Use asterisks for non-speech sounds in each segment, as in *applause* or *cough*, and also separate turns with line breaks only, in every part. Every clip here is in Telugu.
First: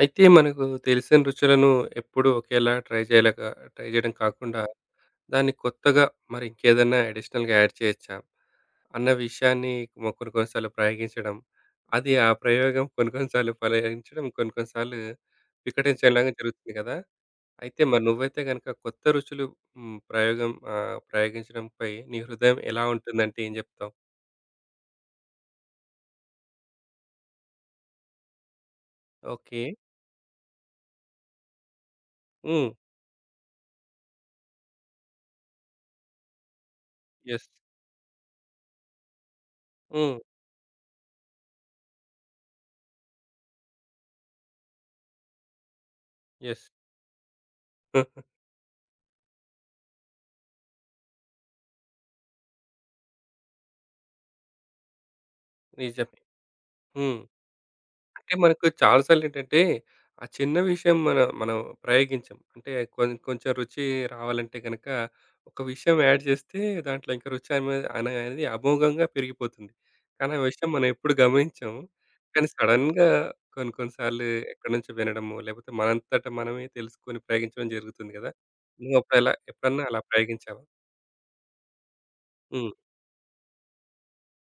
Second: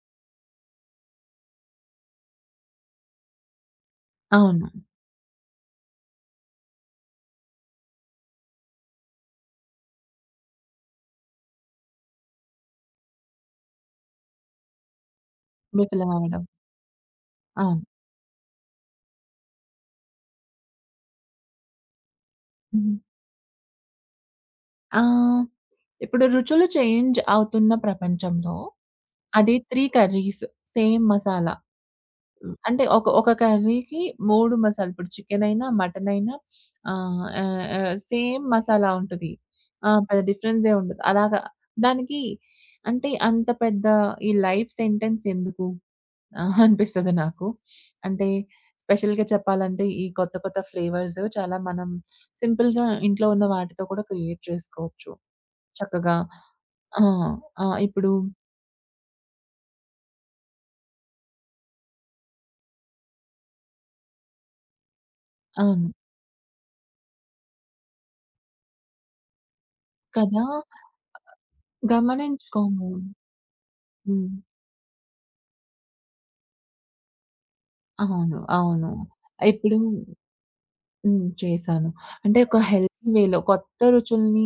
అయితే మనకు తెలిసిన రుచులను ఎప్పుడూ ఒకేలా ట్రై చేయడం కాకుండా,
అవును.
దాన్ని కొత్తగా మరి ఇంకేదన్నా అడిషనల్‌గా యాడ్ చేయొచ్చా? అన్న విషయాన్ని కొన్ని కొన్ని సార్లు ప్రయోగించడం, అది ఆ ప్రయోగం కొన్ని కొన్ని సార్లు ఫలించడం, కొన్ని కొన్ని సార్లు వికటించేలాగా
విఫలమవ్వడం.
జరుగుతుంది కదా! అయితే
అవును.
మరి నువ్వైతే గనక కొత్త రుచులు హ్మ్. ప్రయోగించడంపై నీ హృదయం ఎలా
హ్మ్.
ఉంటుందంటే ఏం జెప్తావు?
ఆహ్, ఇప్పుడు రుచులు చేంజ్ అవుతున్న ప్రపంచంలో అది
ఓకే.
3 curries same masala. హ్మ్.
హ్మ్.
అంటే ఒక ఒక కర్రీకి 3 మసాలా ఇప్పుడు చికెనైనా, మటనైనా ఆహ్,
యెస్.
ఆహ్, ఆహ్, సేమ్ మసాలా ఉంటది. ఆ!
హ్మ్.
పెద్ద డిఫరెన్సే ఉండదు. అలాగా దానికి అంటే అంత పెద్ద ఈ లైఫ్ సెంటెన్స్ ఎందుకు? ఆ!
యెస్.
అనిపిస్తది నాకు. అంటే
*laughs*
స్పెషల్‌గా చెప్పాలంటే ఈ కొత్త కొత్త ఫ్లేవర్స్ చాలా మనం సింపుల్‌గా ఇంట్లో ఉన్న వాటితో కూడా క్రియేట్ చేసుకోవచ్చు. చక్కగా.
నిజమే.
ఆ!
హ్మ్.
ఆ! ఇప్పుడు
అంటే మనకు చాలా సార్లేంటంటే, ఆ చిన్న విషయం మనం ప్రయోగించం. అంటే కొంచెం రుచి రావాలంటే గనక, ఒక
అవును.
విషయం యాడ్ చేస్తే దాంట్లో ఇంకా రుచి అనే అనేది అమోఘంగా పెరిగిపోతుంది. కానీ ఆ
కదా!
విషయం మనం ఎప్పుడు గమనించం. కానీ
గమనించుకోము.
సడెన్‌గా కొన్ని కొన్ని సార్లు
హ్మ్.
ఎక్కడి నుంచో వినడమో, లేకపోతే మనంతట మనమే తెలుసుకొని ప్రయోగించడం జరుగుతుంది కదా!
అవును. అవును.
నువ్వప్పుడలా
ఇప్పుడు
ఎప్పుడన్నా అలా ప్రయోగించావా?
హ్మ్. చేశాను. అంటే ఒక
హ్మ్.
హెల్తీ వేలో కొత్త రుచుల్ని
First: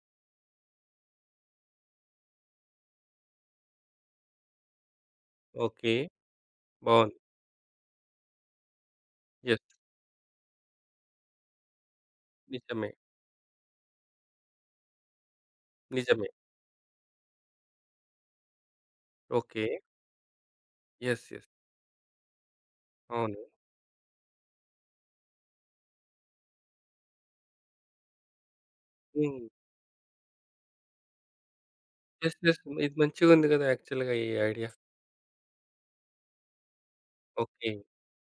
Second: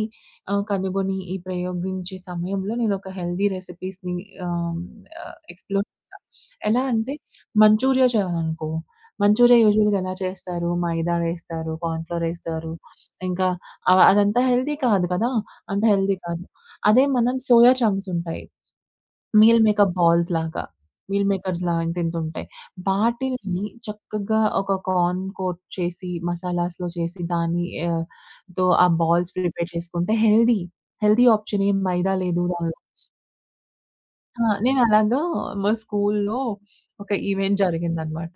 కనుగొని ఈ ప్రయోగించే సమయంలో నేనొక హెల్తీ రెసిపీస్‌ని ఆహ్, ఆహ్, ఎక్స్‌ప్లోర్
ఓకే.
చేశా. ఎలా అంటే
బావుంది.
మంచూరియా చేయాలనుకో, మంచూరియా
యెస్.
యూజువల్‌గా ఎలా చేస్తారు? మైదా వేస్తారు, కార్న్ ఫ్లోర్ ఏస్తారు.
నిజమే.
ఇంకా అదంతా హెల్తీ కాదు కదా! అంత హెల్తీ
నిజమే.
కాదు. అదే మనం సోయా చంక్స్ ఉంటాయి. Meal
okay.
మేకప్ బాల్స్ లాగా.
యెస్.
Meal
yes.
మేకర్స్‌లా ఇంతింతుంటాయి.
అవును.
వాటిల్ని చక్కగా ఒక కార్న్ కోట్ చేసి, మసాలాస్‌లో చేసి దాన్ని తో ఆ బాల్స్
హ్మ్.
ప్రిపేర్ చేసుకుంటే హెల్తీ. హెల్తీ ఆప్షన్ ఏం మైదా
యెస్.
లేదు
యెస్.
దానిలో.
ఇది మంచిగుంది గదా! యాక్చువల్‌గా ఈ
ఆ!
ఐడియా.
నేను అలాగా మా స్కూల్‌లో ఒక ఈవెంట్
ఓకే.
జరిగిందనమాట.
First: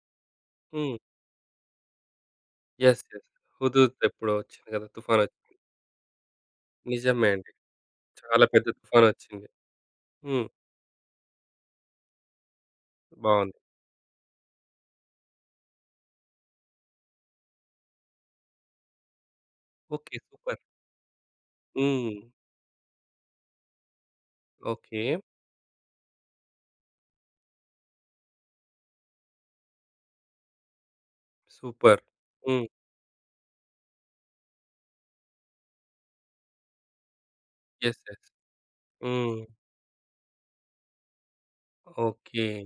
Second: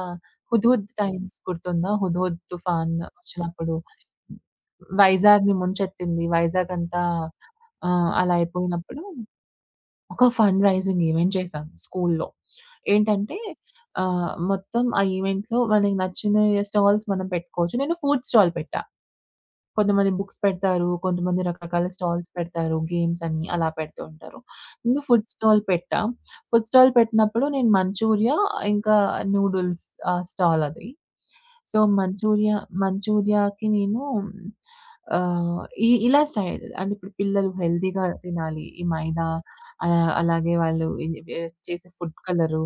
ఆహ్, హుద్‌హుద్
హ్మ్.
టైమ్స్ గుర్తుందా? హుద్‌హుద్ తుఫాన్
యెస్. యెస్.
వచ్చినప్పుడు
'హుదూద్' ఎప్పుడో వచ్చింది గదా! తుఫానొచ్చి.
వైజాగ్‌ని ముంచెత్తింది. వైజాగ్ అంతా
నిజమే అండి.
అలా
చాలా పెద్ద
అయిపోయినప్పుడు
తుఫానొచ్చింది.
ఒక
హ్మ్.
ఫండ్ రైజింగ్ ఈవెంట్ చేశాం స్కూల్‌లో. ఏంటంటే
బావుంది.
మొత్తం ఆ ఈవెంట్‌లో మనకి నచ్చిన స్టాల్స్ మనం పెట్టుకోవచ్చు. నేను ఫుడ్ స్టాల్ పెట్టా. కొంతమంది
ఓకే.
Books
super.
పెడతారు. కొంతమంది రకరకాల
హ్మ్.
స్టాల్స్ పెడతారు. గేమ్స్ అని అలా పెడుతూ ఉంటారు.
ఓకే.
నేను ఫుడ్ స్టాల్ పెట్టా. ఫుడ్ స్టాల్ పెట్టినప్పుడు నేను మంచూరియా ఇంకా నూడిల్స్ స్టాల్ అది. So,
super.
మంచూరియా
హ్మ్.
మంచూరియాకి నేను ఆహ్, ఇ ఇలా స్టైల్ అంటే ఇప్పుడు పిల్లలు
యెస్.
హెల్తీగా
యెస్.
తినాలి. ఈ మైదా
హ్మ్.
అలాగే వాళ్ళు ఇది చేసే ఫుడ్
ఓకే.
కలరు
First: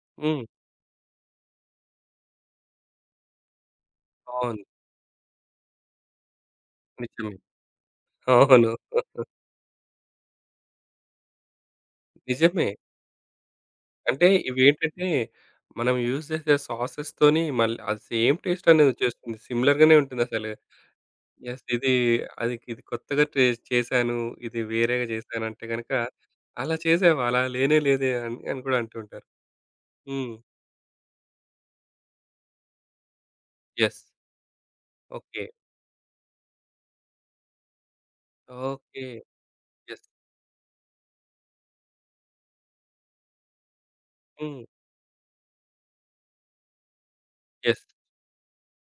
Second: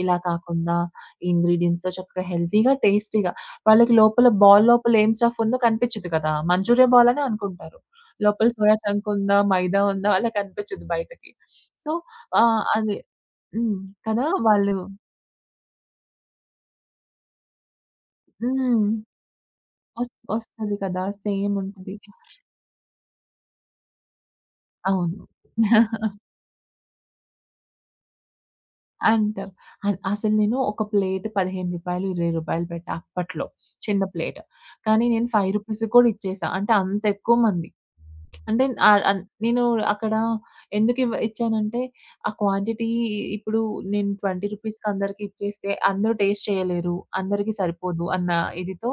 ఇలా
హ్మ్.
కాకుండా ఇంగ్రీడియెంట్స్‌తో చక్కగా హెల్తీగా, టేస్టీగా వాళ్ళకి లోపల
అవును.
బాల్ లోపల ఏం స్టఫ్ ఉందో కనిపించదు కదా! మంచూరియా బాల్ అనే
నిజమే.
అనుకుంటారు. లోపల
అవును.
సోయా చంక్ ఉందా? మైదా ఉందా? వాళ్ళకి కనిపించదు బయటకి. సో,
నిజమే.
అది హ్మ్.
అంటే
కదా! వాళ్ళు.
ఇవేంటంటే మనం యూజ్ చేసే సాసెస్‌తోని మళ్ళీ అది సేమ్ టేస్ట్
హ్మ్.
అనేది వచ్చేస్తుంది. సిమిలర్ గానే ఉంటుందసలు.
ఒస్తది కదా! Same
yes.
ఉంటది.
ఇది కొత్తగా ట్రే చేశాను. ఇది వేరేగా
అవును.
చేశానంటే గనక,
*laughs*
అలా చేసావా? అలా లేనే లేదే అని అని కూడా అంటూ ఉంటారు.
అంటారు.
హ్మ్.
అసలు నేను ఒక ప్లేట్ రూ. 15, రూ. 20 పెట్టా అప్పట్లో.
యెస్.
చిన్న ప్లేట్. కానీ నేను
ఓకే.
రూ. 5కి కూడా ఇచ్చేసా. అంటే అంత ఎక్కువ మంది. అంటే ఆహ్,
ఓకే.
అన్ నేను
యెస్.
అక్కడ ఎందుకు ఇచ్చానంటే, ఆ క్వాంటిటీ ఇప్పుడు నేను 20
హ్మ్.
రూపీస్‌కి అందరికి ఇచ్చేస్తే అందరూ టేస్ట్ చేయలేరు. అందరికీ
యెస్.
సరిపోదు అన్న ఇదితో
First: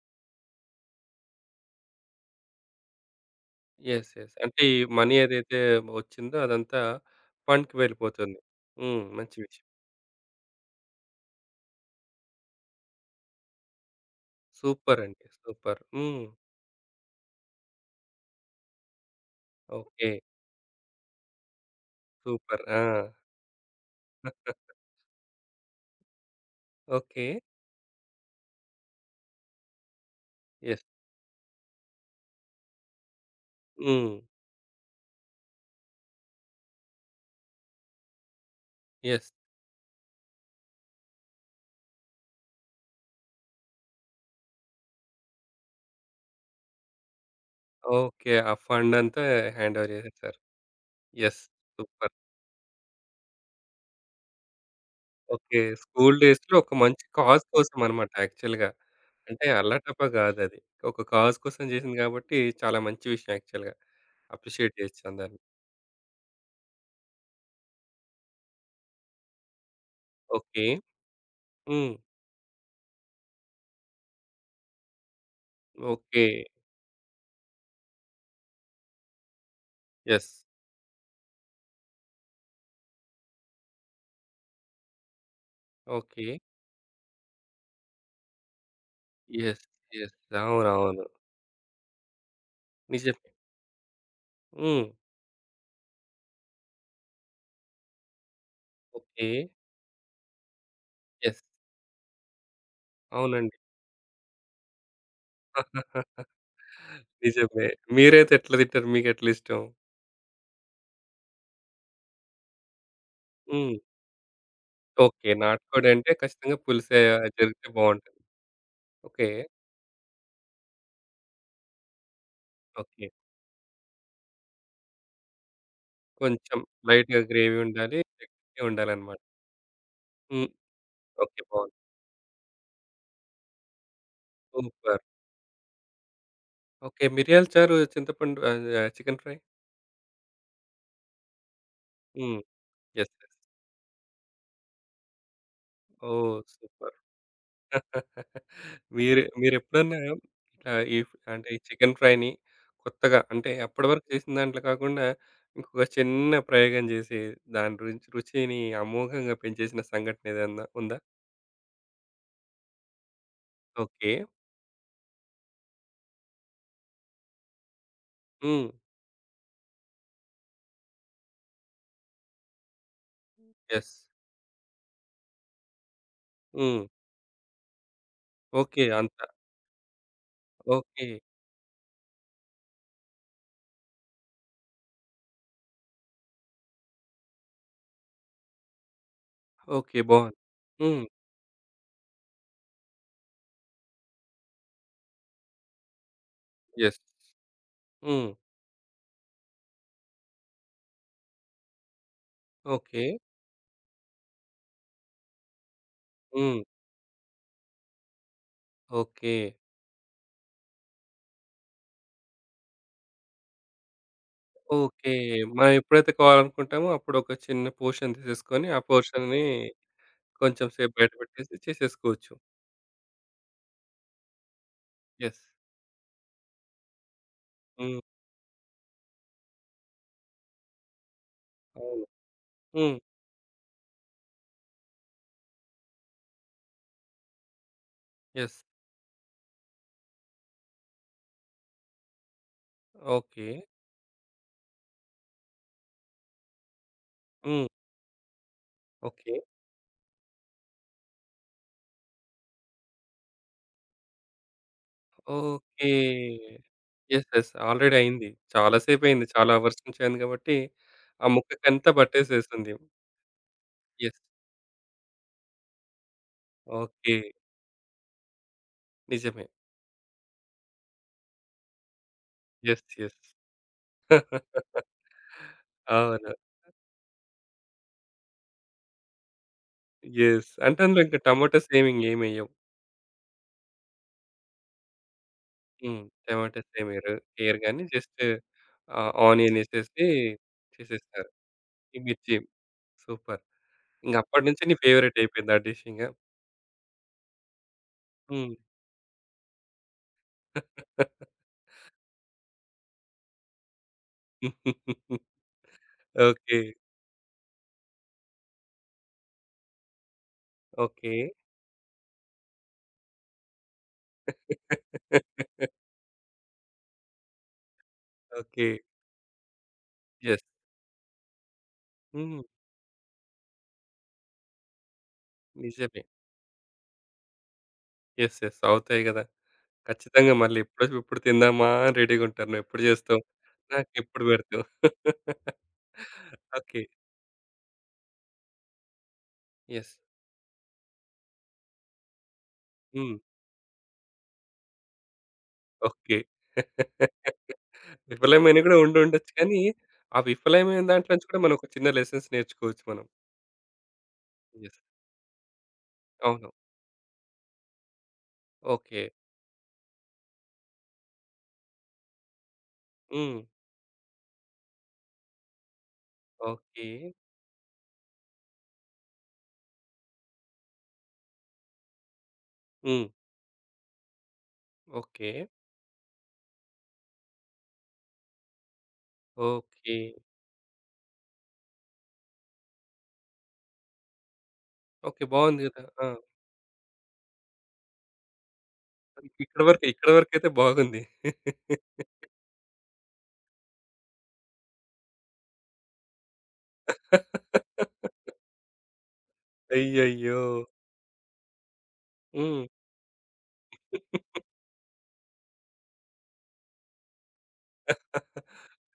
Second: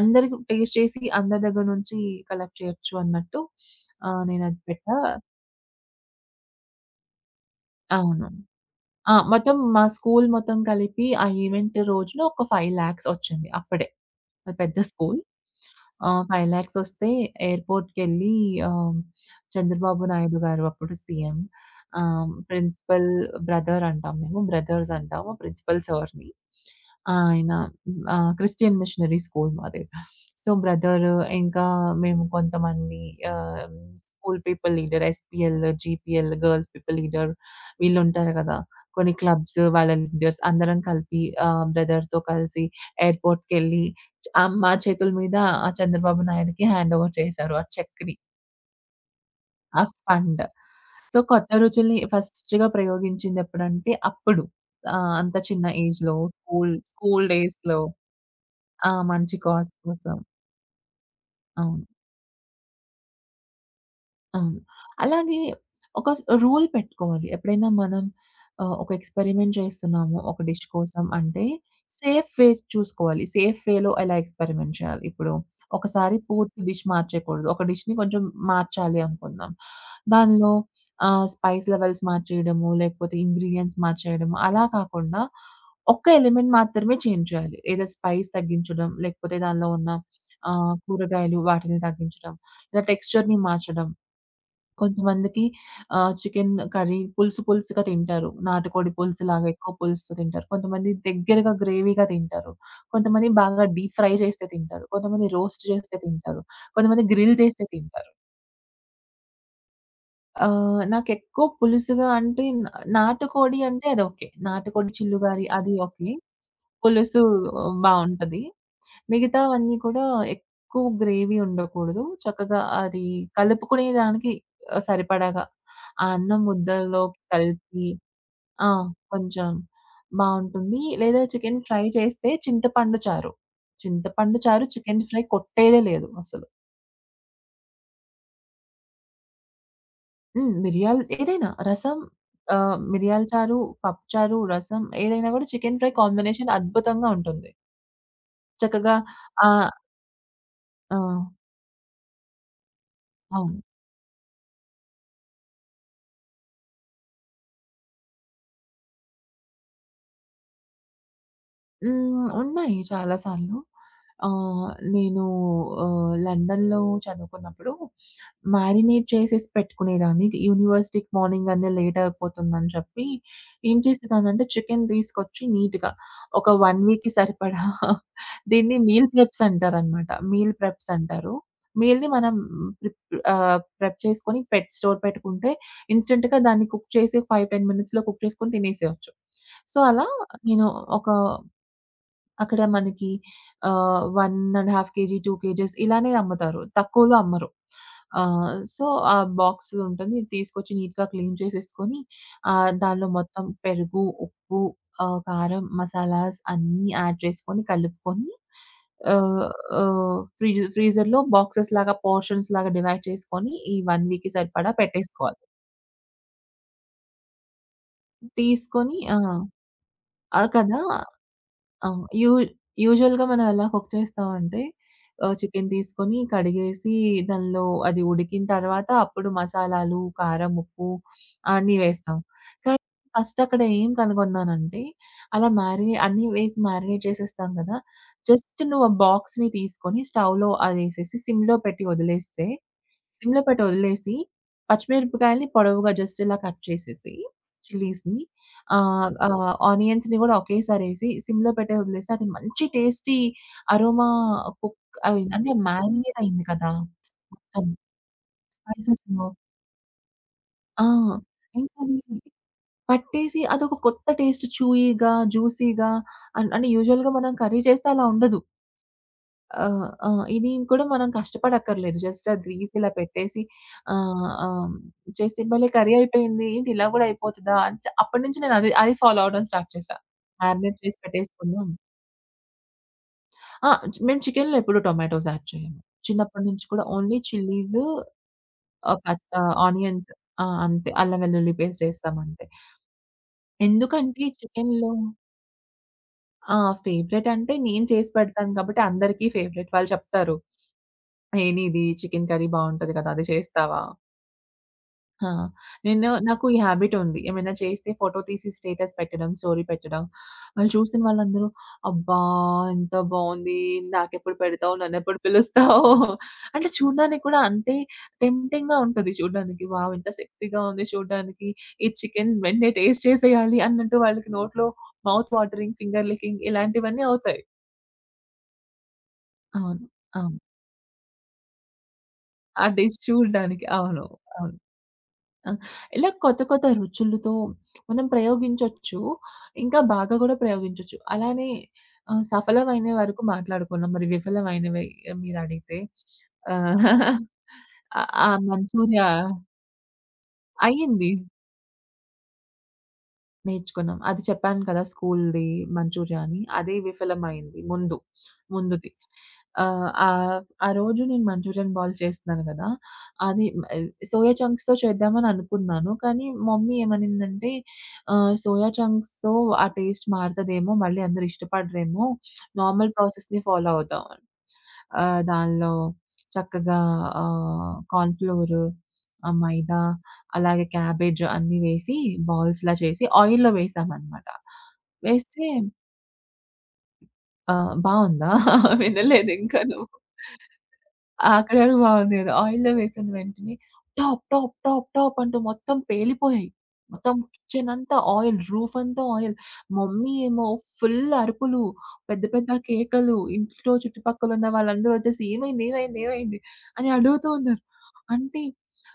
అందరికి టేస్ట్ చేసి అందరి దగ్గర నుంచి కలెక్ట్ చేయొచ్చు అన్నట్టు
యెస్. యెస్.
నేనది
అంటే ఈ
పెట్టా.
మనీ ఏదైతే వచ్చిందో అదంతా ఫండ్‌కి
అవును.
వెళ్ళిపోతుంది. హ్మ్.
ఆ!
మంచి
మొత్తం
విషయం.
మా స్కూల్ మొత్తం కలిపి ఆ ఈవెంట్ రోజున ఒక 5,00,000 ఒచ్చింది అప్పుడే. అది పెద్ద
సూపర్
స్కూల్.
అండి. సూపర్. హ్మ్.
5,00,000 ఒస్తే ఎయిర్‌పోర్ట్‌కెళ్ళి ఆహ్, చంద్రబాబు
ఓకే.
నాయుడు గారు అప్పుడు సీఎం.
సూపర్. ఆ!
ప్రిన్సిపల్ బ్రదర్ అంటాం మేము. బ్రదర్స్ అంటాము ప్రిన్సిపల్ సార్‌ని.
ఓకే.
ఆయన క్రిస్టియన్ మిషనరీ స్కూల్ మాది. So,
yes.
బ్రదర్ ఇంకా మేము కొంతమంది ఆహ్,
హ్మ్.
School people leader SPL, GPL girls people leader వీళ్ళుంటారు గదా! కొన్ని
యెస్.
క్లబ్స్ వాళ్ళ లీడర్స్ అందరం కలిపి బ్రదర్‌తో కలిసి ఎయిర్‌పోర్ట్‌కెళ్ళి మా చేతుల మీద ఆ చంద్రబాబు నాయుడుకి హ్యాండ్ ఓవర్ చేశారు ఆ చెక్‌ని.
ఓకే. ఆ ఫండ్ అంతా
ఆ
హ్యాండోవర్ చేసేసారు.
ఫండ్. So,
yes.
కొత్త రుచుల్ని
సూపర్.
ఫస్ట్‌గా ప్రయోగించిందెప్పుడంటే అప్పుడు. అంత
ఓకే.
చిన్న
స్కూలు
ఏజ్‌లో
డేస్‌లో ఒక
స్కూల్,
మంచి
స్కూల్
కాజ్
డేస్‌లో.
కోసమనమాట యాక్చువల్‌గా.
ఆ! మంచి
అంటే
కాజ్
అల్లటప్ప
కోసం.
గాదది. ఒక కాజ్ కోసం
అవును.
జేసింది గాబట్టి చాలా మంచి విషయం యాక్చువల్‌గా.
అవును.
అప్రిషియేట్ జేయొచ్చు అందరిని.
అలాగే ఒక రూల్ పెట్టుకోవాలి. ఎప్పుడైనా మనం ఒక ఎక్స్‌పెరిమెంట్ చేస్తున్నాము ఒక
ఓకే.
డిష్ కోసం అంటే,
హ్మ్.
సేఫ్ వే చూసుకోవాలి. సేఫ్ వేలో ఎలా ఎక్స్‌పెరిమెంట్ చేయాలి. ఇప్పుడు ఒకసారి
ఓకే.
పూర్తి డిష్ మార్చేయకూడదు. ఒక డిష్‌ని కొంచెం మార్చాలి అనుకుందాం.
యెస్.
దానిలో స్పైస్ లెవెల్స్ మార్చేయడము, లేకపోతే ఇంగ్రీడియెంట్స్ మార్చేయడము అలా కాకుండా ఒక్క
ఓకే.
ఎలిమెంట్ మాత్రమే చేంజ్ చేయాలి. ఏదో స్పైస్ తగ్గించడం, లేకపోతే
యెస్.
దానిలో ఉన్న
యెస్. అవునవును.
కూరగాయలు వాటిని తగ్గించడం, లేదా
నిజమే.
టెక్స్చర్‌ని మార్చడం.
హ్మ్.
కొంతమందికి చికెన్ కర్రీ పులుసు పులుసుగా తింటారు. నాటుకోడి
ఓకే.
పులుసులాగా ఎక్కువ పులుసుతో తింటారు. కొంతమంది
యెస్.
దగ్గరగా గ్రేవీగా తింటారు. కొంతమంది
అవునండి.
బాగా డీప్ ఫ్రై చేస్తే తింటారు. కొంతమంది రోస్ట్ చేస్తే
*laughs*
తింటారు. కొంతమంది గ్రిల్
నిజమే.
చేస్తే తింటారు.
మీరైతే ఎట్లా తింటారు? మీకెట్లిష్టం?
నాకెక్కువ పులుసుగా అంటే నాటుకోడి
హ్మ్.
అంటే అదోకే. నాటుకోడి
ఓకే.
చిల్లుగారి అది
నాటుకోడంటే
ఓకే.
ఖచ్చితంగా పులుసే
పులుసు
జరిగితే బావుంటది.
బావుంటది.
ఓకే.
మిగతావన్నీ కూడా ఎక్కువ గ్రేవీ ఉండకూడదు. చక్కగా అది
ఓకే.
కలుపుకునే దానికి సరిపడాగా ఆ అన్నం
కొంచెం
ముద్దల్లోకి
లైట్‌గా గ్రేవీ
కలిపి.
ఉండాలి. గట్టిగా
ఆ!
ఉండాలన్నమాట.
కొంచెం
హ్మ్.
బావుంటుంది. లేదా
ఓకే.
చికెన్
బావుంది.
ఫ్రై చేస్తే చింతపండు చారు. చింతపండు చారు చికెన్
సూపర్.
ఫ్రై కొట్టేదే లేదు అసలు.
ఓకే. మిరియాల చారు చింతపండు ఆహ్, ఆహ్, చికెన్ ఫ్రై.
హ్మ్. మిరియాలు ఏదైనా రసం,
హ్మ్. యెస్.
మిరియాల
యెస్.
చారు, పప్పు చారు, రసం ఏదైనా కూడా chicken fry
oh!
Combination
super.
అద్భుతంగా ఉంటుంది.
*laughs*
చక్కగా. ఆహ్,
మీరెప్పుడన్నా ఇట్లా
ఆ!
ఈ అంటే ఈ చికెన్ ఫ్రైని కొత్తగా అంటే
అవును.
అప్పటివరకు చేసిన దాంట్లో కాకుండా ఇంకొక చిన్న ప్రయోగం చేసి దాని రుచిని అమోఘంగా పెంచేసిన సంఘటన ఏదన్నా ఉందా?
హ్మ్. ఉన్నాయి చాలా సార్లు.
ఓకే.
ఆహ్, నేను లండన్‌లో చదువుకున్నప్పుడు
హ్మ్.
మారినేట్ చేసేసి పెట్టుకునేదాన్ని. యూనివర్సిటీకి మార్నింగ్ అనే లేట్ అయిపోతుందని చెప్పి, ఏం
యెస్.
చేసేదాన్నంటే చికెన్ తీసుకొచ్చి నీట్‌గా ఒక 1
హ్మ్.
వీక్‌కి సరిపడా. *laughs* దీన్ని
ఓకే.
మీల్
అంత
ప్రెప్స్ అంటారనమాట. Meal preps
okay.
అంటారు. మీల్‌ని మనం ప్రిప్ ప్రెప్ చేసుకొని స్టోర్ పెట్టుకుంటే ఇన్‌స్టంట్‌గా దాన్ని కుక్ చేసి 5, 10 మినిట్స్‌లో కుక్ చేసుకొని తినేసేయొచ్చు. So,
okay.
అలా
బావుంది.
నేను
హ్మ్.
ఒక అక్కడ మనకి 1 ½ కేజీ, 2 కేజీస్ ఇలానే అమ్ముతారు.
యెస్.
తక్కువలో అమ్మరు.
హ్మ్.
సో, ఆ బాక్స్ ఉంటుంది. ఇది తీసుకొచ్చి నీట్‌గా క్లీన్ చేసేసుకొని
ఓకే.
దానిలో మొత్తం పెరుగు, ఉప్పు, కారం, మసాలాస్
హ్మ్.
అన్నీ యాడ్ చేసుకొని కలుపుకొని
ఓకే.
ఆహ్, ఆహ్, ఫ్రిడ్జ్ ఫ్రీజర్‌లో బాక్సెస్ లాగా పోర్షన్స్ లాగా డివైడ్ చేసుకొని ఈ 1 వీక్‌కి సరిపడా
ఓకే.
పెట్టేసుకోవాలి.
మనం ఎప్పుడైతే కావాలనుకుంటామో అప్పుడు ఒక చిన్న పోర్షన్ తీసేసుకొని, ఆ
తీసుకొని ఆ!
పోర్షన్‌ని
ఆ!
కొంచెం
కదా!
సేపు బయట పెట్టేసి
అవును.
చేసేసుకోవచ్చు.
యూజువల్‌గా మనం ఎలా కుక్ చేస్తామంటే
యెస్.
చికెన్ తీసుకొని కడిగేసి దానిలో
హ్మ్.
అది ఉడికిన తర్వాత అప్పుడు మసాలాలు, కారం, ఉప్పు అన్నీ
అవును.
వేస్తాం. కానీ
హ్మ్.
ఫస్ట్ అక్కడ ఏం కనుగొన్నానంటే అలా అన్నీ వేసి మ్యారినేట్ చేసేస్తాం కదా!
యెస్.
జస్ట్ నువ్వు ఆ బాక్స్‌ని తీసుకొని స్టవ్‌లో అదేసేసి సిమ్‌లో పెట్టి వదిలేస్తే సిమ్‌లో
ఓకే.
పెట్టి వదిలేసి, పచ్చిమిరపకాయలని పొడవుగా జస్ట్ ఇలా కట్ చేసేసి
హ్మ్.
చిల్లీస్‌ని ఆహ్,
ఓకే.
ఆహ్, ఆనియన్స్‌ని గూడా ఒకేసారేసి సిమ్‌లో పెట్టే వదిలేస్తే అది మంచి టేస్టీ అరోమా కుక్ అయింది. అంటే
ఓకే.
మారినేట్ అయింది కదా!
యెస్. యెస్.
మొత్తం
ఆల్రెడీ అయింది. చాలా సేపయింది.
స్పైసెస్‌లో.
చాలా అవర్స్ నుంచి అయింది కాబట్టి,
ఆ!
ఆ
ఇంకా
ముక్కకంతా
అది
పట్టేసేసింది.
పట్టేసి అదొక కొత్త
యెస్.
టేస్ట్ చూయీగా, జ్యూసీగా, అంటే యూజువల్‌గా
ఓకే.
మనం కర్రీ చేస్తే అలా ఉండదు.
నిజమే.
ఆ! ఇది కూడా మనం కష్టపడక్కర్లేదు. జస్ట్ అది తీసి
యెస్.
ఇలా
యెస్.
పెట్టేసి ఆహ్, ఆహ్,
*laughs*
చేస్తే భలే కర్రీ
అవును.
అయిపోయింది. ఏంటి ఇలా గూడా అయిపోతదా? అని అప్పటినుంచి నేను అది అది ఫాలో అవ్వడం స్టార్ట్ చేశా.
యెస్.
మ్యారినేట్
అంటే
చేసి
అందులో ఇంకా టమాటాస్
పెట్టేసుకున్నాం.
ఏమెయ్యవు.
ఆ! మేము చికెన్‌లో ఎప్పుడు టొమాటోస్ యాడ్ చేయము.
హ్మ్.
చిన్నప్పటి నుంచి
టమాటాస్
కూడా
ఏమెయ్యరు
ఓన్లీ
ఎయ్యరు
చిల్లీస్
గానీ జస్ట్
ఆహ్, ప
ఆనియన్ ఎసేసి
ఆనియన్స్. ఆ! అంతే. అల్లం
చేసేస్తారు.
వెల్లుల్లి పేస్ట్
ఈ
ఏస్తాం
మిర్చి
అంతే.
సూపర్.
ఎందుకంటే
ఇంగప్పటి నుంచి నీ
చికెన్‌లో.
ఫేవరెట్ అయిపోయింది ఆ డిష్ ఇంగ.
ఆ! ఫేవరెట్ అంటే నేను చేసి పెడతాను
హ్మ్.
కాబట్టి అందరికీ ఫేవరెట్. వాళ్ళు చెప్తారు, "ఏ నీది చికెన్ కర్రీ బావుంటది కదా! అది చేస్తావా?"
*laughs*
ఆ! నేను నాకు ఈ
ఓకే.
హాబిట్ ఉంది. ఏమైనా చేస్తే ఫోటో తీసి స్టేటస్ పెట్టడం, స్టోరీ పెట్టడం. వాళ్ళు చూసిన
ఓకే.
వాళ్ళందరూ, "అబ్బా! ఎంత బావుంది. నాకెప్పుడు పెడతావు? నన్నెప్పుడు పిలుస్తావు?" అంటే చూడడానికి కూడా అంతే
ఓకే.
టెంప్టింగ్‌గా ఉంటది చూడడానికి. వావ్! ఎంత
యెస్.
సెక్సీగా ఉంది చూడడానికి. ఈ చికెన్
హ్మ్.
వెంటనే టేస్ట్ చేసేయాలి అన్నట్టు వాళ్ళకి నోట్లో మౌత్ వాటరింగ్,
నిజమే.
ఫింగర్ లికింగ్ ఇలాంటివన్నీ అవుతాయి.
యెస్. యెస్. అవుతాయి గదా!
అవును.
ఖచ్చితంగా
అవును.
మళ్ళీ ఎప్పుడో ఎప్పుడు తిందామా అని రెడీగుంటారు.
ఆ
నువ్వెప్పుడు
డిష్
జేస్తావు?
చూడడానికి. అవును.
నాకెప్పుడు
అవును.
పెడతావు?
ఆ!
*laughs*
ఇలా కొత్త కొత్త
ఓకే.
రుచులతో మనం ప్రయోగించొచ్చు. ఇంకా
యెస్.
బాగా గూడా ప్రయోగించొచ్చు. అలానే సఫలమయిన
హ్మ్.
వరకు మాట్లాడుకున్నాం. మరి విఫలమైనవి మీరడిగితే
ఓకే.
ఆ! *laughs* ఆ!
విఫలమైన కూడా
మంచూరియా
ఉండుండొచ్చు కానీ, ఆ విఫలమైన
అయింది.
దాంట్లో నుంచి కూడా మనం ఒక చిన్న లెసన్స్ నేర్చుకోవచ్చు మనం.
నేర్చుకున్నాం. అది చెప్పాను
యెస్.
కదా! స్కూల్‌ది మంచూరియా అని.
అవును.
అది విఫలమైంది ముందు. ముందుది.
ఓకే.
ఆహ్, ఆహ్, ఆ రోజు నేను మంచూరియన్ బాల్ చేస్తున్నాను కదా!
హ్మ్.
అది సోయా చంక్స్‌తో చేద్దామని అనుకున్నాను. కానీ మమ్మీ
ఓకే.
ఏమనిందంటే, సోయా చంక్స్‌తో ఆ టేస్ట్ మారతదేమో! మళ్ళీ అందరూ ఇష్టపడరేమో! నార్మల్
హ్మ్.
ప్రాసెస్‌ని ఫాలో అవుదాం అని.
ఓకే.
దానిలో చక్కగా కార్న్ ఫ్లోర్, ఆ మైదా
ఓకే.
అలాగే క్యాబేజ్ అన్నీ వేసి బాల్స్‌లా చేసి ఆయిల్‌లో వేసామనమాట.
ఓకే.
వేస్తే
బాగుంది కదా! ఆ!
బావుందా? *laughs* వినలేదు ఇంకా నువ్వు.
ఇక్కడి వరకైతే బాగుంది.
ఆ! అక్కడ వరకు బావుంది కదా! ఆయిల్‌లో వేసిన వెంటనే టాప్ టాప్ టాప్ టాప్ అంటూ మొత్తం పేలిపోయాయి. మొత్తం కిచెన్ అంతా
*laughs*
ఆయిల్, రూఫ్ అంతా ఆయిల్. మమ్మీ
అయ్యయ్యో!
ఏమో ఫుల్ అరుపులు, పెద్ద పెద్ద
హ్మ్.
కేకలు, ఇంట్లో చుట్టుపక్కల ఉన్న వాళ్ళందరూ వచ్చేసి, "ఏమైంది? ఏమైంది? ఏమైంది?" అని అడుగుతూ ఉన్నారు. అంటే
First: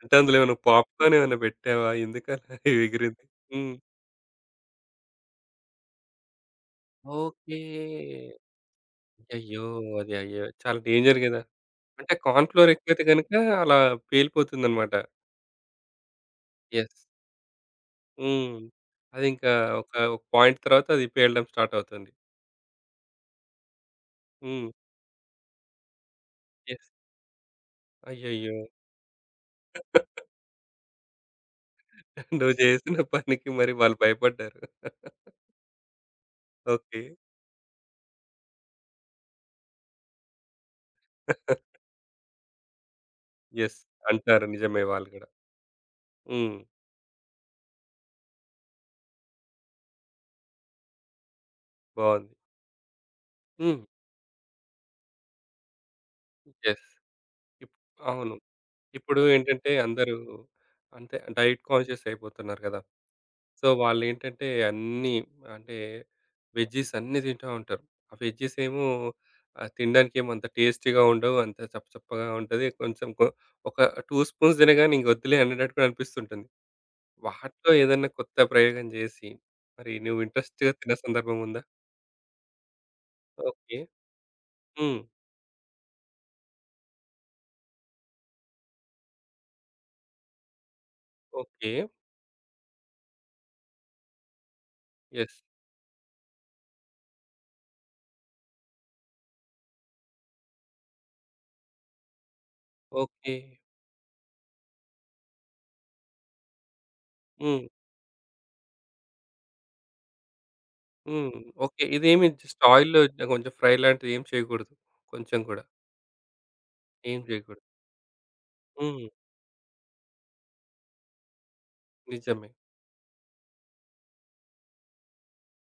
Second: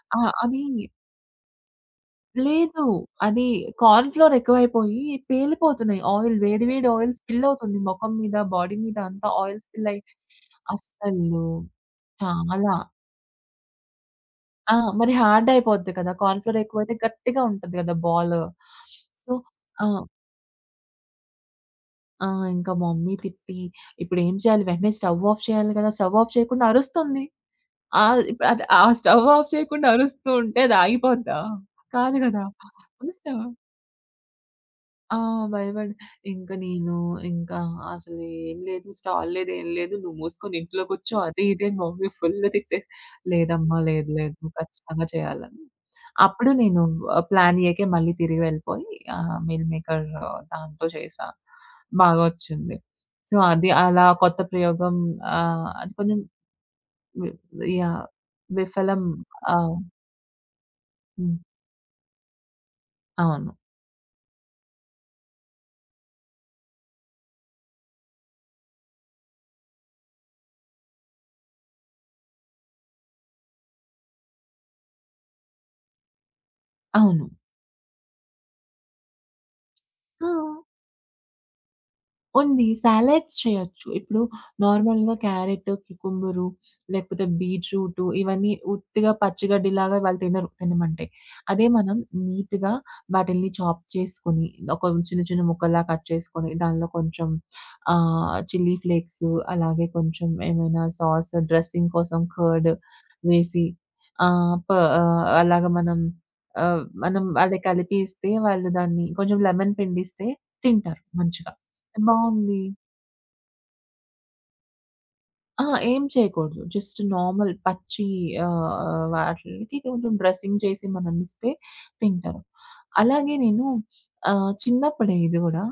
అంటే అందులో ఏమైనా
అది
పాప్‌కార్న్ ఏమైనా పెట్టావా? ఎందుకలా *laughs*
లేదు.
ఎగిరింది?
అది
హ్మ్.
కార్న్ ఫ్లోర్ ఎక్కువైపోయి పేలిపోతున్నాయి. ఆయిల్ వేడి వేడి ఆయిల్ స్పిల్
ఓకే.
అవుతుంది. మొఖం మీద, బాడీ మీద అంతా ఆయిల్
అయ్యో!
స్పిల్ అయ్యి
అది అయ్యో! చాలా డేంజర్ గదా!
అస్సలు
అంటే కార్న్ ఫ్లోర్
చాలా.
ఎక్కువైతే గనుక అలా
ఆ!
పేలిపోతుందన్నమాట.
మరి హార్డ్ అయిపోద్ది కదా! కార్న్ ఫ్లోర్ ఎక్కువైతే
యెస్.
గట్టిగా ఉంటది కదా బాల్.
హ్మ్.
సో
అదింకా
ఆ!
ఒక పాయింట్ తర్వాత అది పేలడం స్టార్ట్ అవుతుంది.
ఆ! ఇంకా మమ్మీ తిట్టి ఇప్పుడేం చేయాలి?
హ్మ్.
వెంటనే స్టవ్ ఆఫ్ చేయాలి కదా! స్టవ్ ఆఫ్ చేయకుండా
యెస్.
అరుస్తుంది. ఇప్పుడు
అయ్యయ్యో!
అది ఆ స్టవ్ ఆఫ్ చేయకుండా అరుస్తూ ఉంటే అది ఆగిపోద్దా? కాదు
*laughs*
కదా!
నువ్వు చేసిన
ముందు స్టవ్.
పనికి మరి వాళ్ళు భయపడ్డారు.
ఆ! భయపడి ఇంక నేను
ఓకే.
ఇంకా అసలు ఏం లేదు, స్టాల్ లేదు, ఏం లేదు. నువ్వు మూసుకొని ఇంట్లో కూర్చో అది ఇది అని
*laughs*
మా మమ్మీ ఫుల్ తిట్టే లేదమ్మా
యెస్.
లేదు
అంటారు
లేదు
నిజమే
ఖచ్చితంగా
వాళ్ళు గూడా.
చేయాలని. అప్పుడు
హ్మ్.
నేను ప్లాన్ ఏకే మళ్ళీ తిరిగి వెళ్ళిపోయి మీల్ మేకర్ దాంతో చేశా. బాగా
బావుంది.
వచ్చింది. సో, అది
హ్మ్.
అలా కొత్త ప్రయోగం, అది కొంచెం
యెస్.
వి
ఇప్
యాహ్!
అవును.
విఫలం.
ఇప్పుడు ఏంటంటే
ఆహ్,
అందరూ అంతే
హ్మ్.
డైట్ కాన్షియస్ అయిపోతున్నారు గదా!
అవును.
సో వాళ్ళేంటంటే అన్నీ అంటే వెజ్జీస్ అన్నీ తింటా ఉంటారు. ఆ వెజ్జీస్ ఏమో తినడానికేమో అంత టేస్టీగా ఉండవు. అంత చప్పచప్పగా ఉంటది. కొంచెం ఒక 2 స్పూన్స్ తినగానే ఇంక వద్దులే అన్నట్టు కూడా అనిపిస్తుంటుంది.
అవును.
వాటిలో ఏదన్నా కొత్త ప్రయోగం చేసి మరి నువ్వు
ఆ!
ఇంట్రెస్ట్‌గా తిన్న సందర్భం ఉందా?
ఉంది. Salads
okay.
చేయొచ్చు. ఇప్పుడు
హ్మ్.
నార్మల్‌గా క్యారెట్, క్యుకుంబరు లేకపోతే బీట్‌రూటు ఇవన్నీ ఉత్తిగా పచ్చిగడ్డిలాగా వాళ్ళు తినరు తినమంటే. అదే
ఓకే.
మనం నీట్‌గా వాటిల్ని చాప్ చేసుకొని, ఒక చిన్న
యెస్.
చిన్న ముక్కల్లా కట్ చేసుకొని, దానిలో కొంచెం చిల్లీ ఫ్లేక్స్ అలాగే కొంచెం ఏమైనా సాస్ డ్రెస్సింగ్ కోసం కర్డ్
ఓకే.
వేసి ఆహ్, ప అలాగ మనం అది
హ్మ్.
కలిపి ఇస్తే వాళ్ళు దాన్ని కొంచెం లెమన్ పిండిస్తే తింటారు
హ్మ్.
మంచిగా.
ఓకే. ఇదేమి
బావుంది.
జస్ట్ ఆయిల్‌లో కొంచెం ఫ్రై లాంటిది ఏం చేయకూడదు. కొంచెం కూడా.
ఆ! ఏం చేయకూడదు. జస్ట్
ఏం
నార్మల్
చేయకూడదు.
పచ్చి
హ్మ్.
వాటిలకి కొంచెం డ్రెస్సింగ్ చేసి మనమిస్తే తింటారు.
నిజమే.
అలాగే నేను చిన్నప్పుడే ఇది గూడా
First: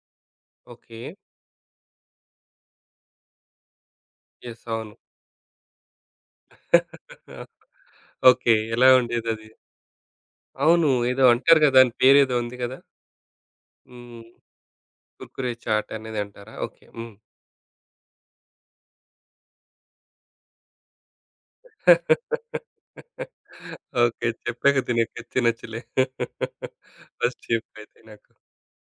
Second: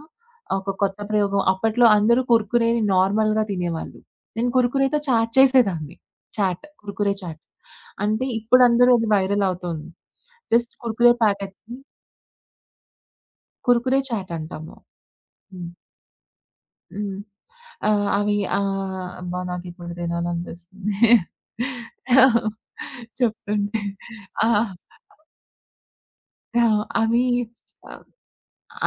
ఒక కొత్త
ఓకే.
ప్రయోగం. అప్పట్లో అందరూ కుర్కురేని నార్మల్‌గా తినేవాళ్ళు. నేను
యెస్. అవును.
కుర్కురేతో చాట్ చేసేదాన్ని. చాట్. కుర్కురే చాట్.
*laughs*
అంటే
ఓకే.
ఇప్పుడు
ఎలా
అందరూ అది వైరల్
ఉండేదది?
అవుతోంది. జస్ట్
అవును.
కుర్కురే
ఏదో అంటారు గదా!
ప్యాకెట్స్‌ని
దాని పేరేదో ఉంది గదా!
కుర్కురే
హ్మ్.
చాట్ అంటాము.
కుర్కురే
హ్మ్.
చాట్ అనేది అంటారా? ఓకే. హ్మ్.
హ్మ్. అవి. అబ్బా! నాకిప్పుడు తినాలనిపిస్తుంది.
*laughs*
చెప్తుంటే.
ఓకే.
ఆ!
చెప్పాక తినక తినొచ్చులే.
ఆ!
*laughs*
అవి.
ఫస్ట్ చెప్పైతే
ఆహ్,
నాకు.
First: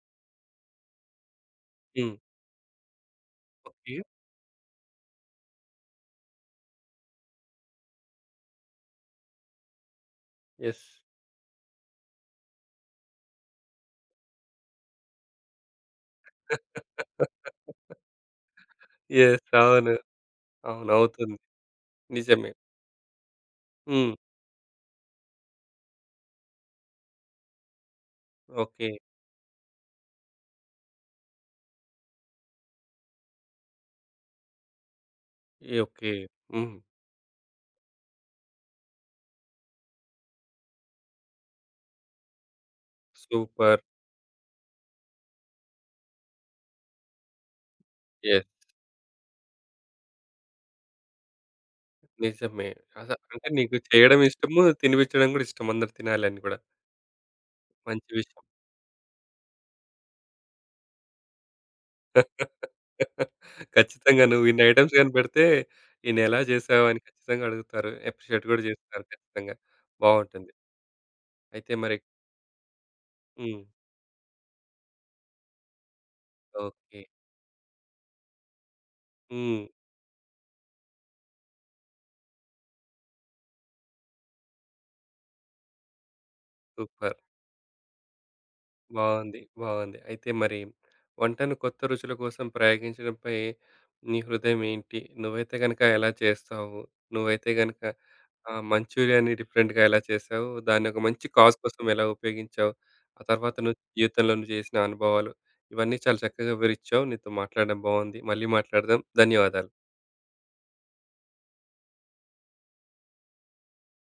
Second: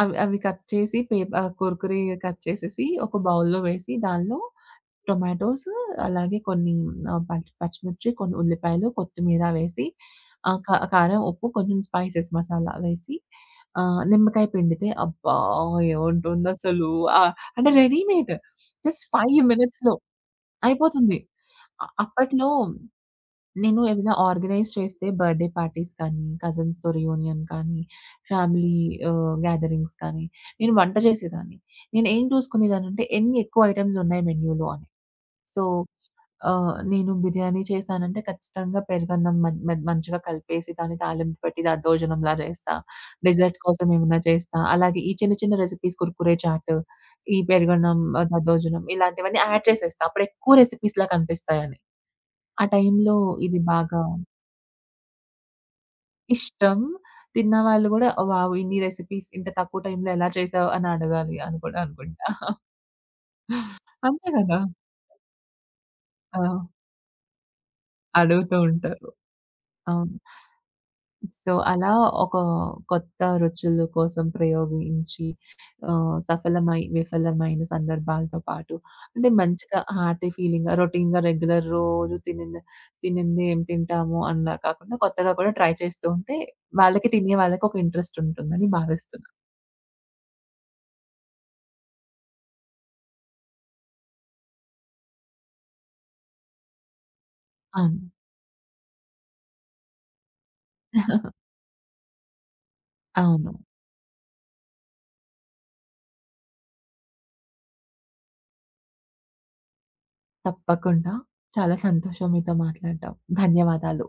అవి కట్ చేసి కుర్కురే
హ్మ్.
కట్ చేసేసి ఒక బౌల్‌లో వేసి
ఓకే.
దానిలో టొమాటోస్ అలాగే కొన్ని పచ్చి పచ్చిమిర్చి, కొన్ని ఉల్లిపాయలు, కొత్తిమీర వేసి ఆహ్, కా
యెస్.
కారం, ఉప్పు, కొంచెం స్పైసెస్ మసాలా వేసి నిమ్మకాయ పిండితే అబ్బా!
యెస్.
ఏవుంటుందసలు.
*laughs*
ఆహ్, అంటే రెడీమేడ్ జస్ట్ 5
అవును.
మినిట్స్‌లో
అవును.
అయిపోతుంది.
అవుతుంది.
అప్పట్లో
నిజమే.
నేను
హ్మ్.
ఏమైనా ఆర్గనైజ్ చేస్తే బర్త్‌డే పార్టీస్ కానీ, కజిన్స్‌తో రియూనియన్ కానీ, ఫ్యామిలీ
ఓకే.
గ్యాదరింగ్స్ కానీ, నేను వంట చేసేదాన్ని. నేనేం చూసుకునేదాన్నంటే ఎన్ని ఎక్కువ ఐటెమ్స్ ఉన్నాయి మెన్యూలో అని. సో,
ఈ ఓకే. హ్మ్.
నేను బిర్యానీ చేశానంటే ఖచ్చితంగా పెరుగన్నం మం మ మంచిగా కలిపేసి దాన్ని తాలింపు పెట్టి దద్దోజనంలా చేస్తా. Dessert
super.
కోసం ఏమన్నా చేస్తా. అలాగే ఈ చిన్న చిన్న రెసిపీస్ కుర్కురే చాట్, ఈ పెరుగన్నం,
యెస్.
దద్దోజనం ఇలాంటివన్నీ యాడ్ చేసేస్తా. అప్పుడు ఎక్కువ రెసిపీస్‌లా కనిపిస్తాయని. ఆ
నిజమే.
టైంలో
అంటే
ఇది
నీకు
బాగా
చేయడం ఇష్టము, తినిపించడం గూడా ఇష్టం. అందరూ తినాలని గూడా.
ఇష్టం. తిన్నవాళ్ళు గూడా
మంచి విషయం.
వావ్! ఇన్ని రెసిపీస్ ఇంత తక్కువ టైంలో ఎలా చేసావు అని అడగాలి అని కూడా అనుకుంటా. *laughs*
ఖచ్చితంగా
అంతే
నువ్వు
గదా!
ఇన్ని ఐటెమ్స్ కనిపెడితే,
ఆ!
"ఈయనెలా చేసావు?" అని ఖచ్చితంగా అడుగుతారు. అప్రిషియేట్
అడుగుతూ
గూడా
ఉంటారు.
చేస్తారు ఖచ్చితంగా.
అవును.
బావుంటుంది.
సో,
అయితే
అలా
మరి
ఒక కొత్త
హ్మ్.
రుచుల కోసం ప్రయోగించి సఫలమై,
ఓకే.
విఫలమైన సందర్భాలతో పాటు అంటే
హ్మ్.
మంచిగా హార్టీ ఫీలింగ్‌గా రొటీన్‌గా రెగ్యులర్ రోజు తినింది తినింది ఏం తింటాము అన్నా కాకుండా కొత్తగా కూడా ట్రై చేస్తూ ఉంటే వాళ్ళకి
సూపర్.
తినే వాళ్ళకి ఒక ఇంట్రెస్ట్ ఉంటుందని భావిస్తున్నాను.
బావుంది. బావుంది. అయితే మరి వంటను కొత్త రుచుల కోసం ప్రయోగించడంపై నీ హృదయం ఏంటి? నువ్వైతే గనక ఎలా చేస్తావు? నువ్వైతే గనక
అవును.
మంచూరియా‌ని డిఫరెంట్‌గా ఎలా చేసావు? దాన్ని ఒక మంచి కాజ్ కోసం ఎలా ఉపయోగించావు? ఆ
అవును.
తర్వాత జీవితంలో నువ్వు చేసిన అనుభవాలు ఇవన్నీ చాలా చక్కగా వివరిచ్చావు. నీతో మాట్లాడడం బావుంది. మళ్ళీ మాట్లాడదాం. ధన్యవాదాలు.
తప్పకుండా. చాలా సంతోషం మీతో మాట్లాడడం. ధన్యవాదాలు.